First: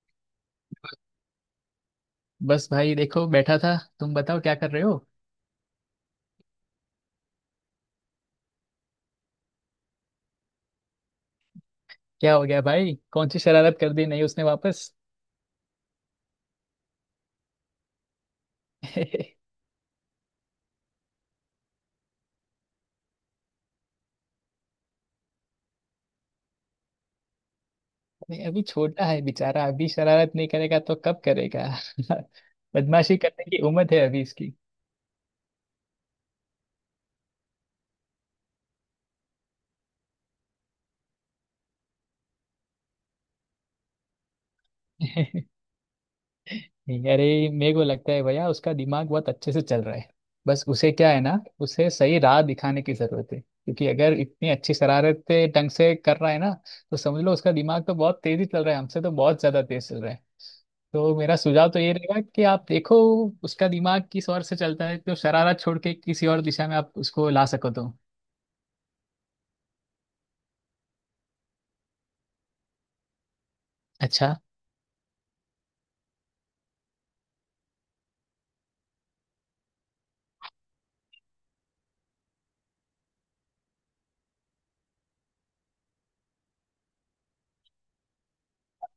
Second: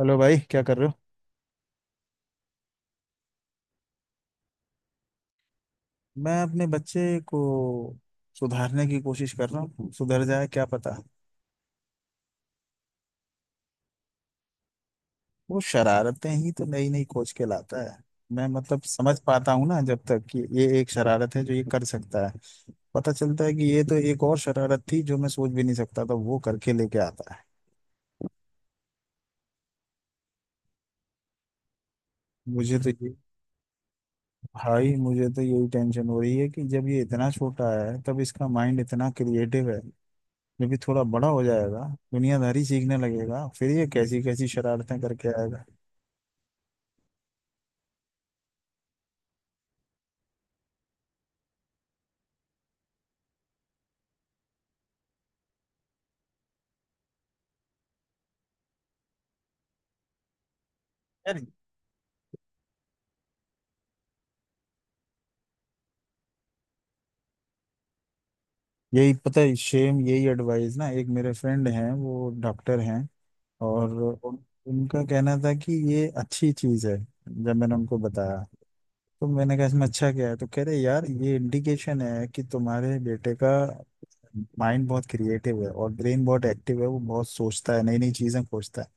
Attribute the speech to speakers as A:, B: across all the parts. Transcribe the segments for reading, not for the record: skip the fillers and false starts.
A: Hello भाई, क्या कर रहे हो।
B: बस भाई देखो बैठा था। तुम बताओ क्या कर रहे हो?
A: मैं अपने बच्चे को सुधारने की कोशिश कर रहा हूँ, सुधर जाए क्या पता।
B: क्या हो गया भाई? कौन सी शरारत कर दी नहीं उसने वापस?
A: वो शरारतें ही तो नई नई खोज के लाता है। मैं मतलब समझ पाता हूँ ना जब तक कि ये एक शरारत है जो ये कर सकता है, पता चलता है कि ये तो एक और शरारत थी जो मैं सोच भी नहीं सकता था वो करके लेके आता है।
B: नहीं, अभी छोटा है बेचारा। अभी शरारत नहीं करेगा तो कब करेगा?
A: मुझे तो ये
B: बदमाशी करने की उम्र है अभी इसकी।
A: भाई, मुझे तो यही टेंशन हो रही है कि जब ये इतना छोटा है तब इसका माइंड इतना क्रिएटिव है, जब ये थोड़ा बड़ा हो जाएगा, दुनियादारी सीखने लगेगा, फिर ये कैसी कैसी शरारतें करके आएगा।
B: नहीं, अरे मेरे को लगता है भैया उसका दिमाग बहुत अच्छे से चल रहा है। बस उसे क्या है ना, उसे सही राह दिखाने की जरूरत है, क्योंकि अगर इतनी अच्छी शरारतें ढंग से कर रहा है ना, तो समझ लो उसका दिमाग तो बहुत तेजी चल रहा है, हमसे तो बहुत ज्यादा तेज चल रहा है। तो मेरा
A: यार,
B: सुझाव तो ये रहेगा कि आप देखो उसका दिमाग किस ओर से चलता है, तो शरारत छोड़ के किसी और दिशा में आप उसको ला सको तो
A: यही पता है, सेम यही एडवाइस ना। एक मेरे फ्रेंड हैं, वो डॉक्टर हैं, और
B: अच्छा।
A: उन, उनका कहना था कि ये अच्छी चीज़ है। जब मैंने उनको बताया तो मैंने कहा इसमें अच्छा क्या है, तो कह रहे यार ये इंडिकेशन है कि तुम्हारे बेटे का माइंड बहुत क्रिएटिव है और ब्रेन बहुत एक्टिव है, वो बहुत सोचता है, नई नई चीज़ें खोजता है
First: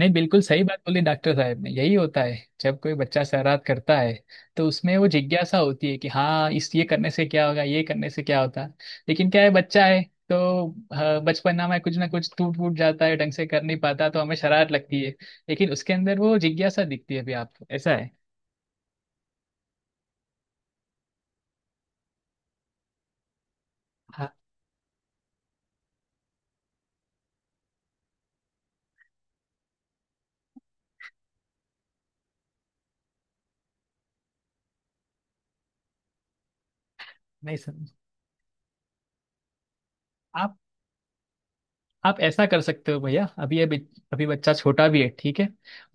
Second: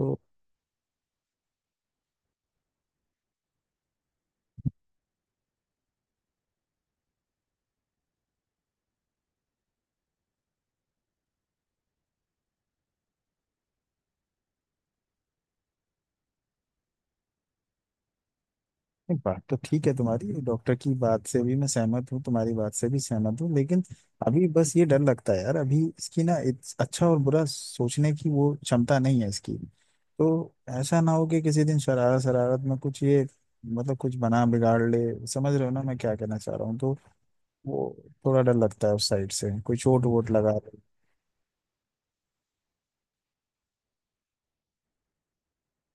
B: नहीं, बिल्कुल सही बात बोली डॉक्टर साहब ने, यही होता है जब कोई बच्चा शरारत करता है तो उसमें वो जिज्ञासा होती है कि हाँ, इस ये करने से क्या होगा, ये करने से क्या होता है। लेकिन क्या है, बच्चा है तो हाँ, बचपना में कुछ ना कुछ टूट फूट जाता है, ढंग से कर नहीं पाता तो हमें शरारत लगती है। लेकिन उसके अंदर वो जिज्ञासा दिखती है अभी आपको ऐसा है।
A: नहीं, बात तो ठीक है तुम्हारी, डॉक्टर की बात से भी मैं सहमत हूँ, तुम्हारी बात से भी सहमत हूँ, लेकिन
B: हाँ।
A: अभी बस ये डर लगता है यार, अभी इसकी ना अच्छा और बुरा सोचने की वो क्षमता नहीं है इसकी। तो ऐसा ना हो कि किसी दिन शरारत शरारत में कुछ ये, मतलब कुछ बना बिगाड़ ले, समझ रहे हो ना मैं क्या कहना चाह रहा हूँ। तो
B: नहीं सर,
A: वो थोड़ा डर लगता है उस साइड से, कोई चोट वोट लगा
B: आप
A: ले।
B: आप ऐसा कर सकते हो भैया। अभी अभी अभी बच्चा छोटा भी है, ठीक है,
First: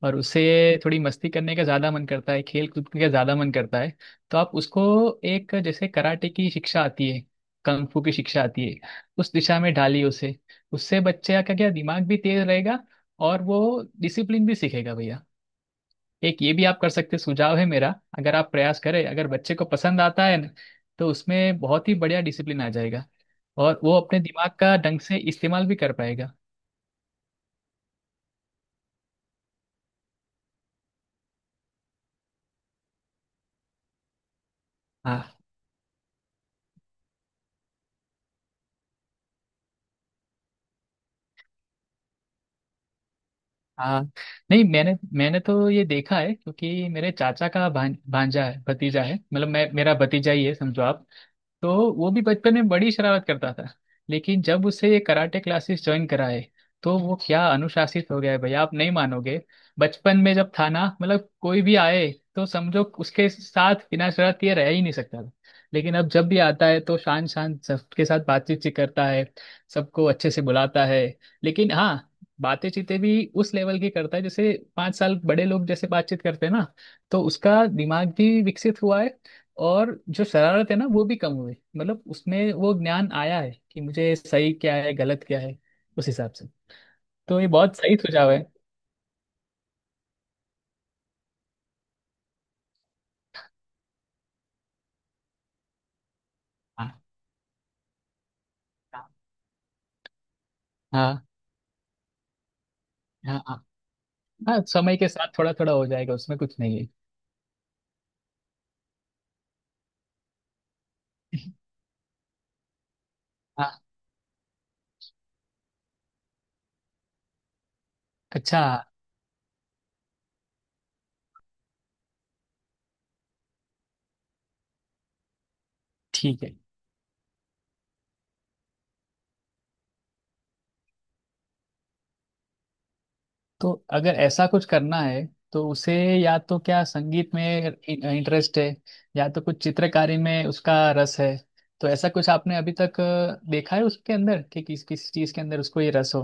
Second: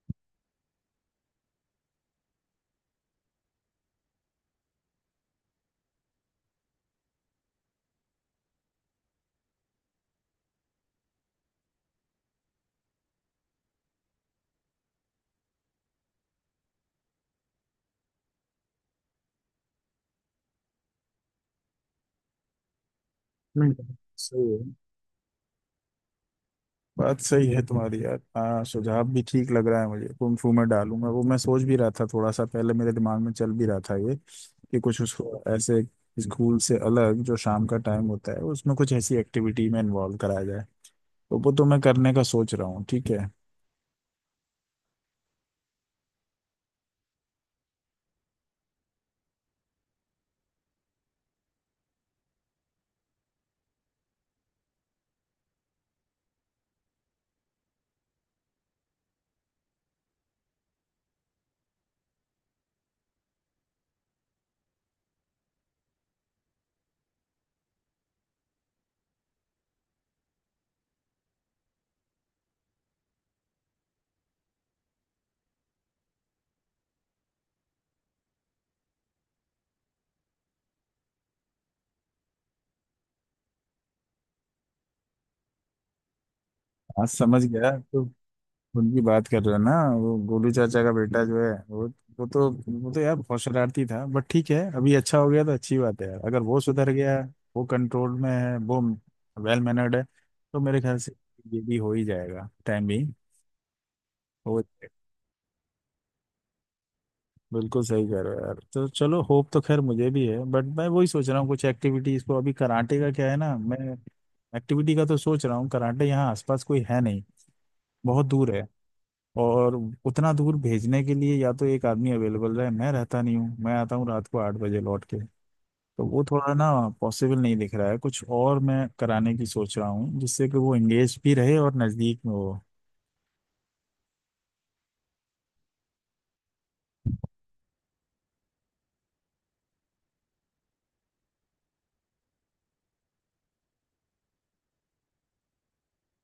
B: और उसे थोड़ी मस्ती करने का ज़्यादा मन करता है, खेल कूद का ज़्यादा मन करता है। तो आप उसको, एक जैसे कराटे की शिक्षा आती है, कंग फू की शिक्षा आती है, उस दिशा में डालिए उसे। उससे बच्चे का क्या क्या, दिमाग भी तेज रहेगा और वो डिसिप्लिन भी सीखेगा भैया। एक ये भी आप कर सकते हैं, सुझाव है मेरा। अगर आप प्रयास करें, अगर बच्चे को पसंद आता है न, तो उसमें बहुत ही बढ़िया डिसिप्लिन आ जाएगा
A: नहीं,
B: और वो अपने
A: सही
B: दिमाग
A: है,
B: का ढंग से इस्तेमाल भी कर पाएगा।
A: बात सही है तुम्हारी यार, हाँ सुझाव भी ठीक लग रहा है मुझे। कुंफू में डालूंगा वो, मैं सोच भी रहा था, थोड़ा सा पहले मेरे दिमाग में चल भी रहा था ये, कि कुछ
B: हाँ
A: उसको ऐसे स्कूल से अलग जो शाम का टाइम होता है उसमें कुछ ऐसी एक्टिविटी में इन्वॉल्व कराया जाए, तो वो तो मैं करने का सोच रहा हूँ, ठीक है।
B: हाँ। नहीं, मैंने मैंने तो ये देखा है, क्योंकि मेरे चाचा का भांजा है, भतीजा है, मतलब मैं मेरा भतीजा ही है समझो आप। तो वो भी बचपन में बड़ी शरारत करता था। लेकिन जब उसे ये कराटे क्लासेस ज्वाइन कराए, तो वो क्या अनुशासित हो गया है भैया, आप नहीं मानोगे। बचपन में जब था ना, मतलब कोई भी आए तो समझो उसके साथ बिना शरारत ये रह ही नहीं सकता था। लेकिन अब जब भी आता है तो शान शान सबके साथ बातचीत सी करता है, सबको अच्छे से बुलाता है। लेकिन हाँ, बातें चीतें भी उस लेवल की करता है, जैसे 5 साल बड़े लोग जैसे बातचीत करते हैं ना। तो उसका दिमाग भी विकसित हुआ है, और जो शरारत है ना वो भी कम हुई, मतलब उसमें वो ज्ञान आया है कि मुझे सही क्या है गलत क्या है, उस हिसाब से।
A: आज
B: तो
A: समझ
B: ये
A: गया
B: बहुत सही
A: तो,
B: सुझाव है।
A: उनकी बात कर रहे हो ना, वो गोलू चाचा का बेटा जो है वो, वो तो वो तो यार बहुत शरारती था, बट ठीक है अभी अच्छा हो गया तो अच्छी बात है यार, अगर वो सुधर
B: हाँ
A: गया, वो कंट्रोल में है, वो वेल मैनर्ड है, तो मेरे ख्याल से
B: हाँ।
A: ये भी हो ही जाएगा, टाइम भी
B: हाँ हाँ। हाँ,
A: हो
B: समय
A: जाएगा।
B: के साथ थोड़ा थोड़ा हो जाएगा, उसमें कुछ नहीं है।
A: बिल्कुल सही कह रहे हो यार, तो चलो होप तो खैर मुझे भी है, बट मैं वही सोच रहा हूँ कुछ एक्टिविटीज को। अभी कराटे का क्या है ना,
B: हाँ।
A: मैं एक्टिविटी का तो सोच रहा हूँ, कराटे यहाँ आसपास कोई है नहीं, बहुत दूर
B: अच्छा।
A: है। और उतना दूर भेजने के लिए या तो एक आदमी अवेलेबल रहे, मैं रहता नहीं हूँ, मैं आता हूँ रात को 8 बजे लौट के, तो वो
B: ठीक
A: थोड़ा
B: है।
A: ना पॉसिबल नहीं दिख रहा है। कुछ और मैं कराने की सोच रहा हूँ जिससे कि वो एंगेज भी रहे और नज़दीक में हो।
B: तो अगर ऐसा कुछ करना है तो उसे, या तो क्या संगीत में इंटरेस्ट है, या तो कुछ चित्रकारी में उसका रस है? तो ऐसा कुछ आपने अभी तक देखा है उसके अंदर कि किस किस चीज के अंदर उसको ये रस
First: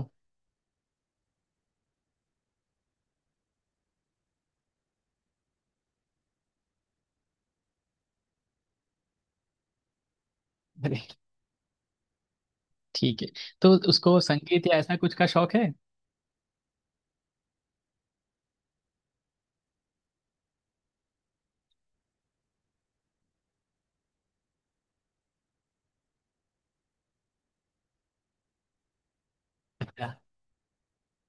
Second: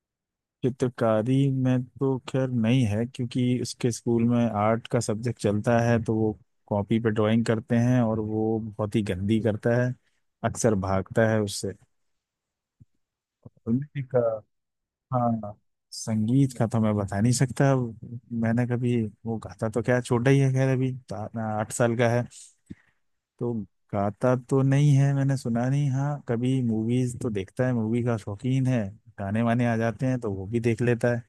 A: चित्रकारी में तो खैर नहीं है क्योंकि उसके स्कूल में आर्ट का सब्जेक्ट चलता है तो वो कॉपी पे ड्राइंग करते हैं और वो बहुत ही गंदी करता है, अक्सर
B: हो?
A: भागता है उससे।
B: ठीक है। तो
A: उनका,
B: उसको संगीत या ऐसा कुछ का
A: हाँ,
B: शौक है?
A: संगीत का तो मैं बता नहीं सकता, मैंने कभी, वो गाता तो क्या छोटा ही है खैर, अभी तो 8 साल का है तो। गाता तो नहीं है, मैंने सुना नहीं, हाँ कभी मूवीज तो देखता है, मूवी का शौकीन है, गाने वाने आ जाते
B: अच्छा।
A: हैं तो वो भी देख लेता है।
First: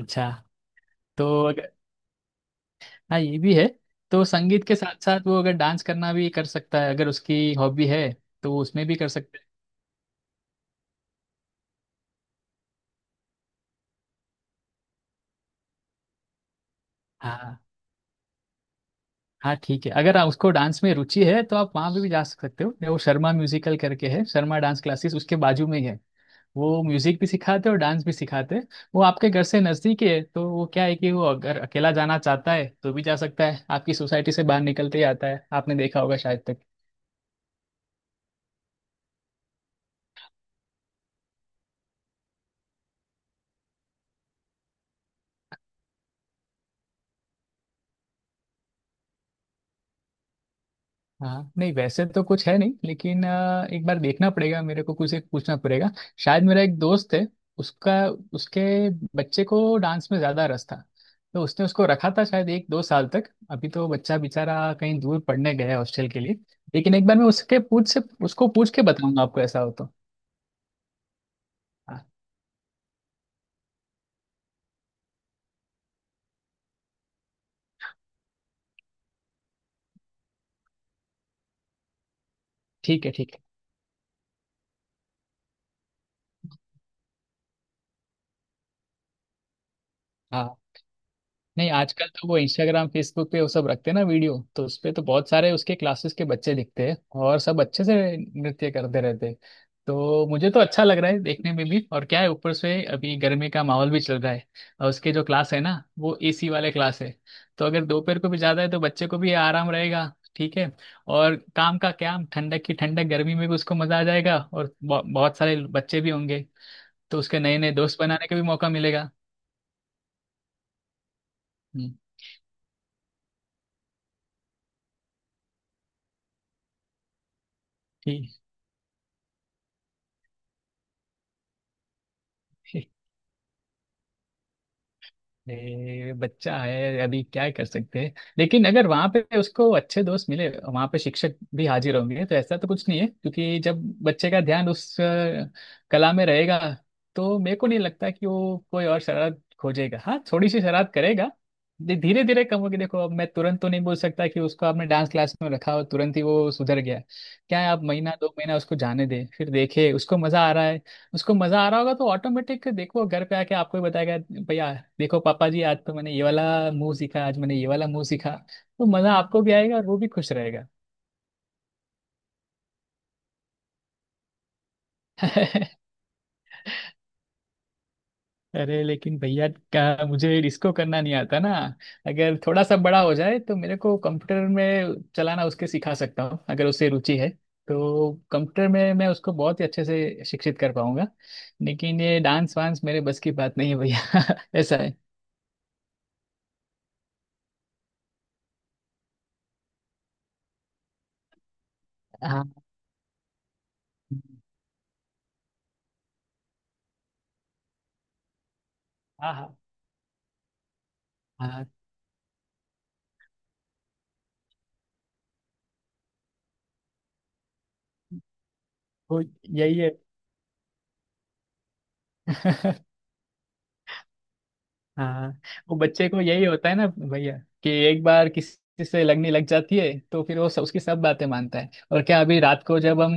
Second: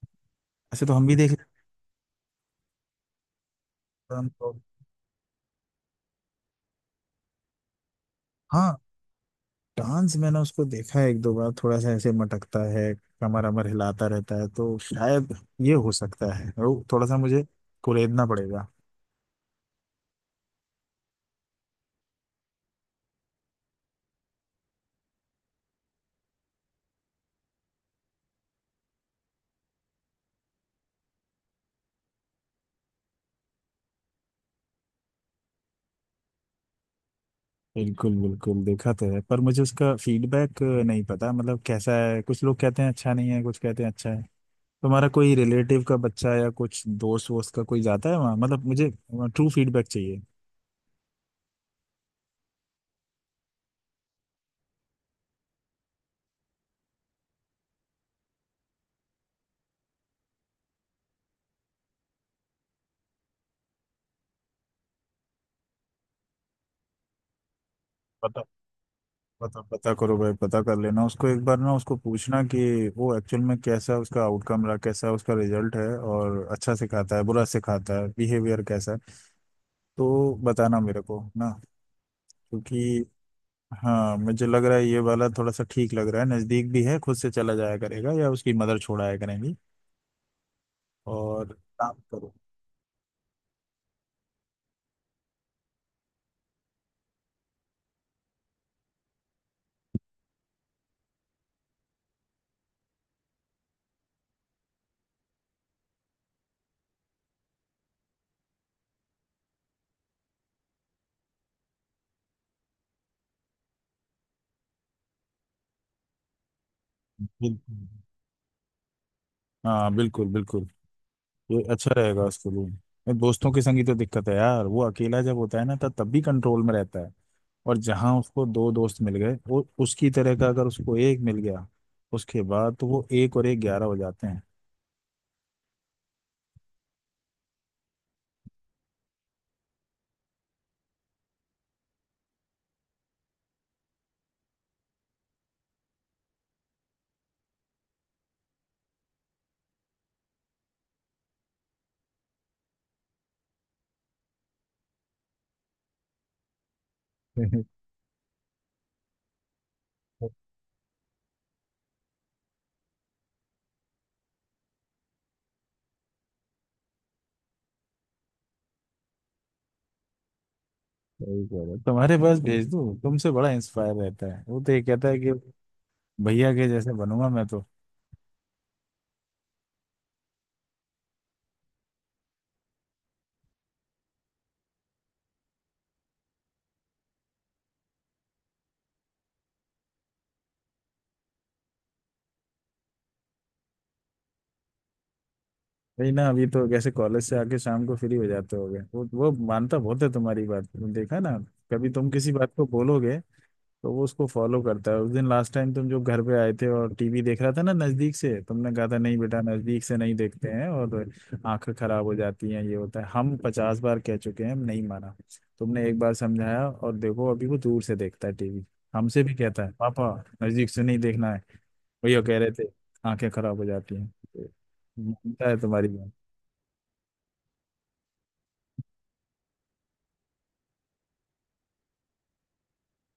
B: अच्छा।
A: ऐसे तो हम भी
B: तो
A: देख लेते
B: अगर, हाँ ये भी है,
A: हैं,
B: तो
A: हम तो।
B: संगीत के साथ साथ वो अगर डांस करना भी कर सकता है अगर उसकी हॉबी है, तो वो
A: हाँ,
B: उसमें भी कर सकता है।
A: डांस मैंने उसको देखा है एक दो बार, थोड़ा सा ऐसे मटकता है, कमर अमर हिलाता रहता है, तो शायद ये हो सकता है, वो थोड़ा सा मुझे
B: हाँ।
A: कुरेदना पड़ेगा।
B: हाँ ठीक है, अगर उसको डांस में रुचि है तो आप वहाँ पे भी जा सकते हो। वो शर्मा म्यूजिकल करके है, शर्मा डांस क्लासेस, उसके बाजू में ही है। वो म्यूजिक भी सिखाते और डांस भी सिखाते हैं। वो आपके घर से नज़दीक ही है, तो वो क्या है कि वो अगर अकेला जाना चाहता है तो भी जा सकता है। आपकी सोसाइटी से बाहर निकलते ही आता है, आपने देखा होगा शायद तक।
A: बिल्कुल बिल्कुल, देखा तो है पर मुझे उसका फीडबैक नहीं पता, मतलब कैसा है, कुछ लोग कहते हैं अच्छा नहीं है, कुछ कहते हैं अच्छा है। तुम्हारा कोई रिलेटिव का बच्चा या कुछ दोस्त वोस्त का कोई जाता है वहाँ, मतलब मुझे ट्रू फीडबैक चाहिए।
B: हाँ। नहीं, वैसे तो कुछ है नहीं, लेकिन एक बार देखना पड़ेगा मेरे को, कुछ एक पूछना पड़ेगा। शायद मेरा एक दोस्त है, उसका, उसके बच्चे को डांस में ज़्यादा रस था, तो उसने उसको रखा था शायद 1-2 साल तक। अभी तो बच्चा बेचारा कहीं दूर पढ़ने गया है हॉस्टल के लिए। लेकिन एक बार मैं उसके पूछ से
A: पता,
B: उसको पूछ के बताऊंगा आपको,
A: पता
B: ऐसा हो तो।
A: पता करो भाई, पता कर लेना उसको एक बार ना, उसको
B: हाँ।
A: पूछना कि वो एक्चुअल में कैसा उसका आउटकम रहा, कैसा उसका रिजल्ट है, और अच्छा सिखाता है बुरा सिखाता है, बिहेवियर कैसा है, तो बताना मेरे को ना, क्योंकि।
B: ठीक है, ठीक है।
A: हाँ, मुझे लग रहा है ये वाला थोड़ा सा ठीक लग रहा है, नज़दीक भी है, खुद से चला जाया करेगा या उसकी मदर छोड़ाया करेंगी,
B: हाँ।
A: और
B: नहीं,
A: काम
B: आजकल तो
A: करो।
B: वो इंस्टाग्राम फेसबुक पे वो सब रखते हैं ना वीडियो, तो उस पे तो बहुत सारे उसके क्लासेस के बच्चे दिखते हैं और सब अच्छे से नृत्य करते रहते हैं। तो मुझे तो अच्छा लग रहा है देखने में भी। और क्या है, ऊपर से अभी गर्मी का माहौल भी चल रहा है, और उसके जो क्लास है ना वो एसी वाले क्लास है। तो अगर दोपहर को भी ज़्यादा है तो बच्चे को भी आराम रहेगा, ठीक है, और काम का क्या ठंडक की ठंडक, गर्मी में भी उसको मज़ा आ जाएगा। और बहुत सारे बच्चे भी होंगे, तो उसके
A: बिल्कुल,
B: नए नए दोस्त बनाने का भी मौका मिलेगा।
A: हाँ बिल्कुल बिल्कुल, ये अच्छा
B: हम्म।
A: रहेगा उसके लिए। ये दोस्तों के संग ही तो दिक्कत है यार, वो अकेला जब होता है ना तब तब भी कंट्रोल में रहता है, और जहाँ
B: ठीक।
A: उसको दो दोस्त मिल गए, वो उसकी तरह का अगर उसको एक मिल गया, उसके बाद तो वो एक और एक ग्यारह हो जाते हैं।
B: ये बच्चा है, अभी क्या कर सकते हैं। लेकिन अगर वहाँ पे उसको अच्छे दोस्त मिले, वहाँ पे शिक्षक भी हाजिर होंगे तो ऐसा तो कुछ नहीं है, क्योंकि जब बच्चे का ध्यान उस कला में रहेगा, तो मेरे को नहीं लगता कि वो कोई और शरारत खोजेगा। हाँ थोड़ी सी शरारत करेगा, धीरे धीरे कम होगी। देखो अब मैं तुरंत तो नहीं बोल सकता कि उसको आपने डांस क्लास में रखा और तुरंत ही वो सुधर गया। क्या
A: सही
B: है, आप महीना दो महीना उसको जाने दें फिर देखे उसको मजा आ रहा है। उसको मजा आ रहा होगा तो ऑटोमेटिक देखो घर पे आके आपको ही बताएगा, भैया देखो पापा जी, आज तो मैंने ये वाला मुंह सीखा, आज मैंने ये वाला मुंह सीखा। तो मजा आपको भी आएगा और वो भी खुश रहेगा।
A: कह रहे हो। तुम्हारे पास भेज दूँ, तुमसे बड़ा इंस्पायर रहता है वो तो, ये कहता है कि भैया के जैसे बनूंगा मैं तो।
B: अरे लेकिन भैया क्या, मुझे इसको करना नहीं आता ना। अगर थोड़ा सा बड़ा हो जाए तो मेरे को कंप्यूटर में चलाना उसके सिखा सकता हूँ, अगर उससे रुचि है। तो कंप्यूटर में मैं उसको बहुत ही अच्छे से शिक्षित कर पाऊंगा, लेकिन ये डांस वांस मेरे बस की बात नहीं है भैया। ऐसा है।
A: वही ना, अभी तो कैसे कॉलेज से आके शाम को फ्री हो जाते होगे वो मानता बहुत है तुम्हारी बात, तुम देखा ना, कभी तुम किसी बात
B: हाँ
A: को बोलोगे तो वो उसको फॉलो करता है। उस दिन लास्ट टाइम तुम जो घर पे आए थे और टीवी देख रहा था ना नजदीक से, तुमने कहा था नहीं
B: हाँ।
A: बेटा
B: हाँ
A: नजदीक से नहीं देखते हैं और
B: हाँ।
A: आंखें खराब हो जाती हैं, ये होता है, हम 50 बार कह चुके हैं, हम नहीं माना। तुमने एक बार समझाया और देखो अभी वो दूर से देखता है टीवी,
B: वो
A: हमसे भी कहता है
B: यही है।
A: पापा नजदीक से नहीं देखना है, भैया कह रहे थे आंखें खराब हो जाती हैं, तो
B: हाँ।
A: मानता है
B: वो
A: तुम्हारी
B: बच्चे
A: बात।
B: को यही होता है ना भैया, कि एक बार किसी से लगने लग जाती है तो फिर वो सब, उसकी सब बातें मानता है। और क्या, अभी रात को जब हम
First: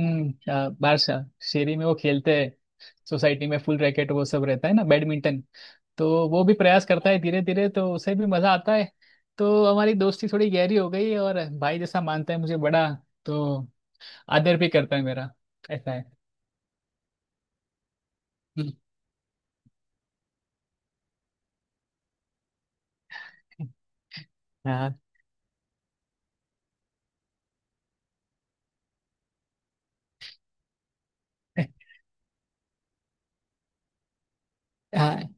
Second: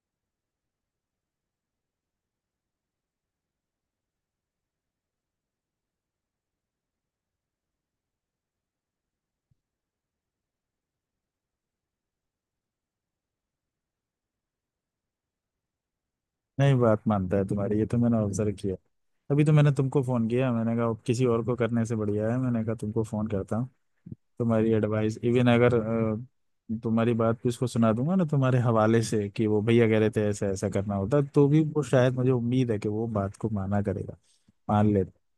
B: बाहर शेरी में वो खेलते हैं, सोसाइटी में फुल रैकेट वो सब रहता है ना बैडमिंटन, तो वो भी प्रयास करता है धीरे धीरे, तो उसे भी मजा आता है। तो हमारी दोस्ती थोड़ी गहरी हो गई है और भाई जैसा मानता है मुझे, बड़ा तो आदर भी करता है मेरा। ऐसा है।
A: नहीं, बात मानता है तुम्हारी, ये तो मैंने ऑब्जर्व
B: हम्म।
A: किया। अभी तो मैंने तुमको फोन किया, मैंने कहा अब किसी और को करने से बढ़िया है, मैंने कहा तुमको फोन करता हूँ, तुम्हारी
B: हाँ
A: एडवाइस, इवन अगर तुम्हारी बात भी उसको सुना दूंगा ना तुम्हारे हवाले से कि वो भैया कह रहे थे ऐसा ऐसा करना, होता तो भी वो शायद मुझे उम्मीद है कि वो बात को माना करेगा, मान लेता
B: हाँ।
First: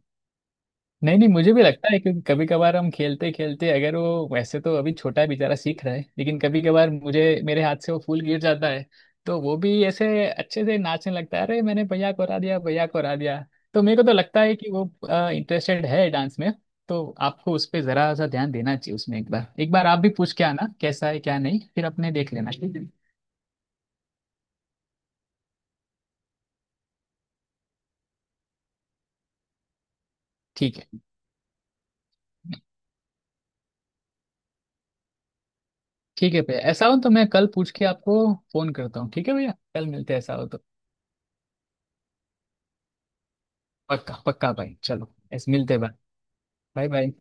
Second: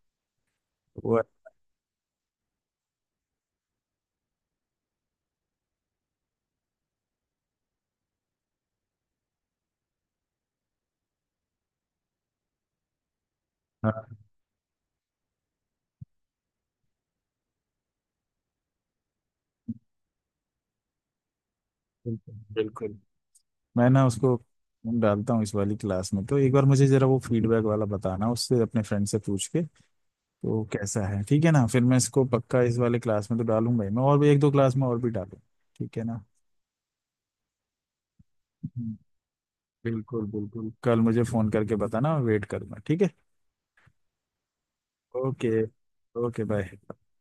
B: नहीं
A: वो।
B: नहीं, मुझे भी लगता है, क्योंकि कभी कभार हम खेलते खेलते अगर वो, वैसे तो अभी छोटा है बेचारा सीख रहा है, लेकिन कभी कभार मुझे मेरे हाथ से वो फूल गिर जाता है, तो वो भी ऐसे अच्छे से नाचने लगता है, अरे मैंने भैया को हरा दिया, भैया को हरा दिया। तो मेरे को तो
A: हाँ
B: लगता है कि वो इंटरेस्टेड है डांस में। तो आपको उस पर जरा सा ध्यान देना चाहिए, उसमें एक बार, एक बार आप भी पूछ के आना कैसा है क्या नहीं, फिर अपने देख
A: बिल्कुल
B: लेना, ठीक है।
A: बिल्कुल। मैं ना उसको डालता हूँ इस वाली क्लास में, तो एक बार मुझे जरा वो फीडबैक वाला बताना उससे अपने फ्रेंड से पूछ के, तो
B: ठीक है,
A: कैसा है, ठीक है ना। फिर मैं इसको पक्का इस वाले क्लास में तो डालूंगा ही, मैं और भी एक दो क्लास में और भी डालूंगा, ठीक है ना।
B: ठीक है भैया, ऐसा हो तो मैं कल पूछ के आपको फोन
A: हम्म,
B: करता हूँ। ठीक है भैया, कल मिलते हैं
A: बिल्कुल
B: ऐसा हो तो।
A: बिल्कुल कल मुझे फोन करके बताना, वेट करूंगा, ठीक है।
B: पक्का पक्का भाई, चलो ऐसे
A: ओके,
B: मिलते हैं भाई।
A: Okay bye.
B: Bye bye.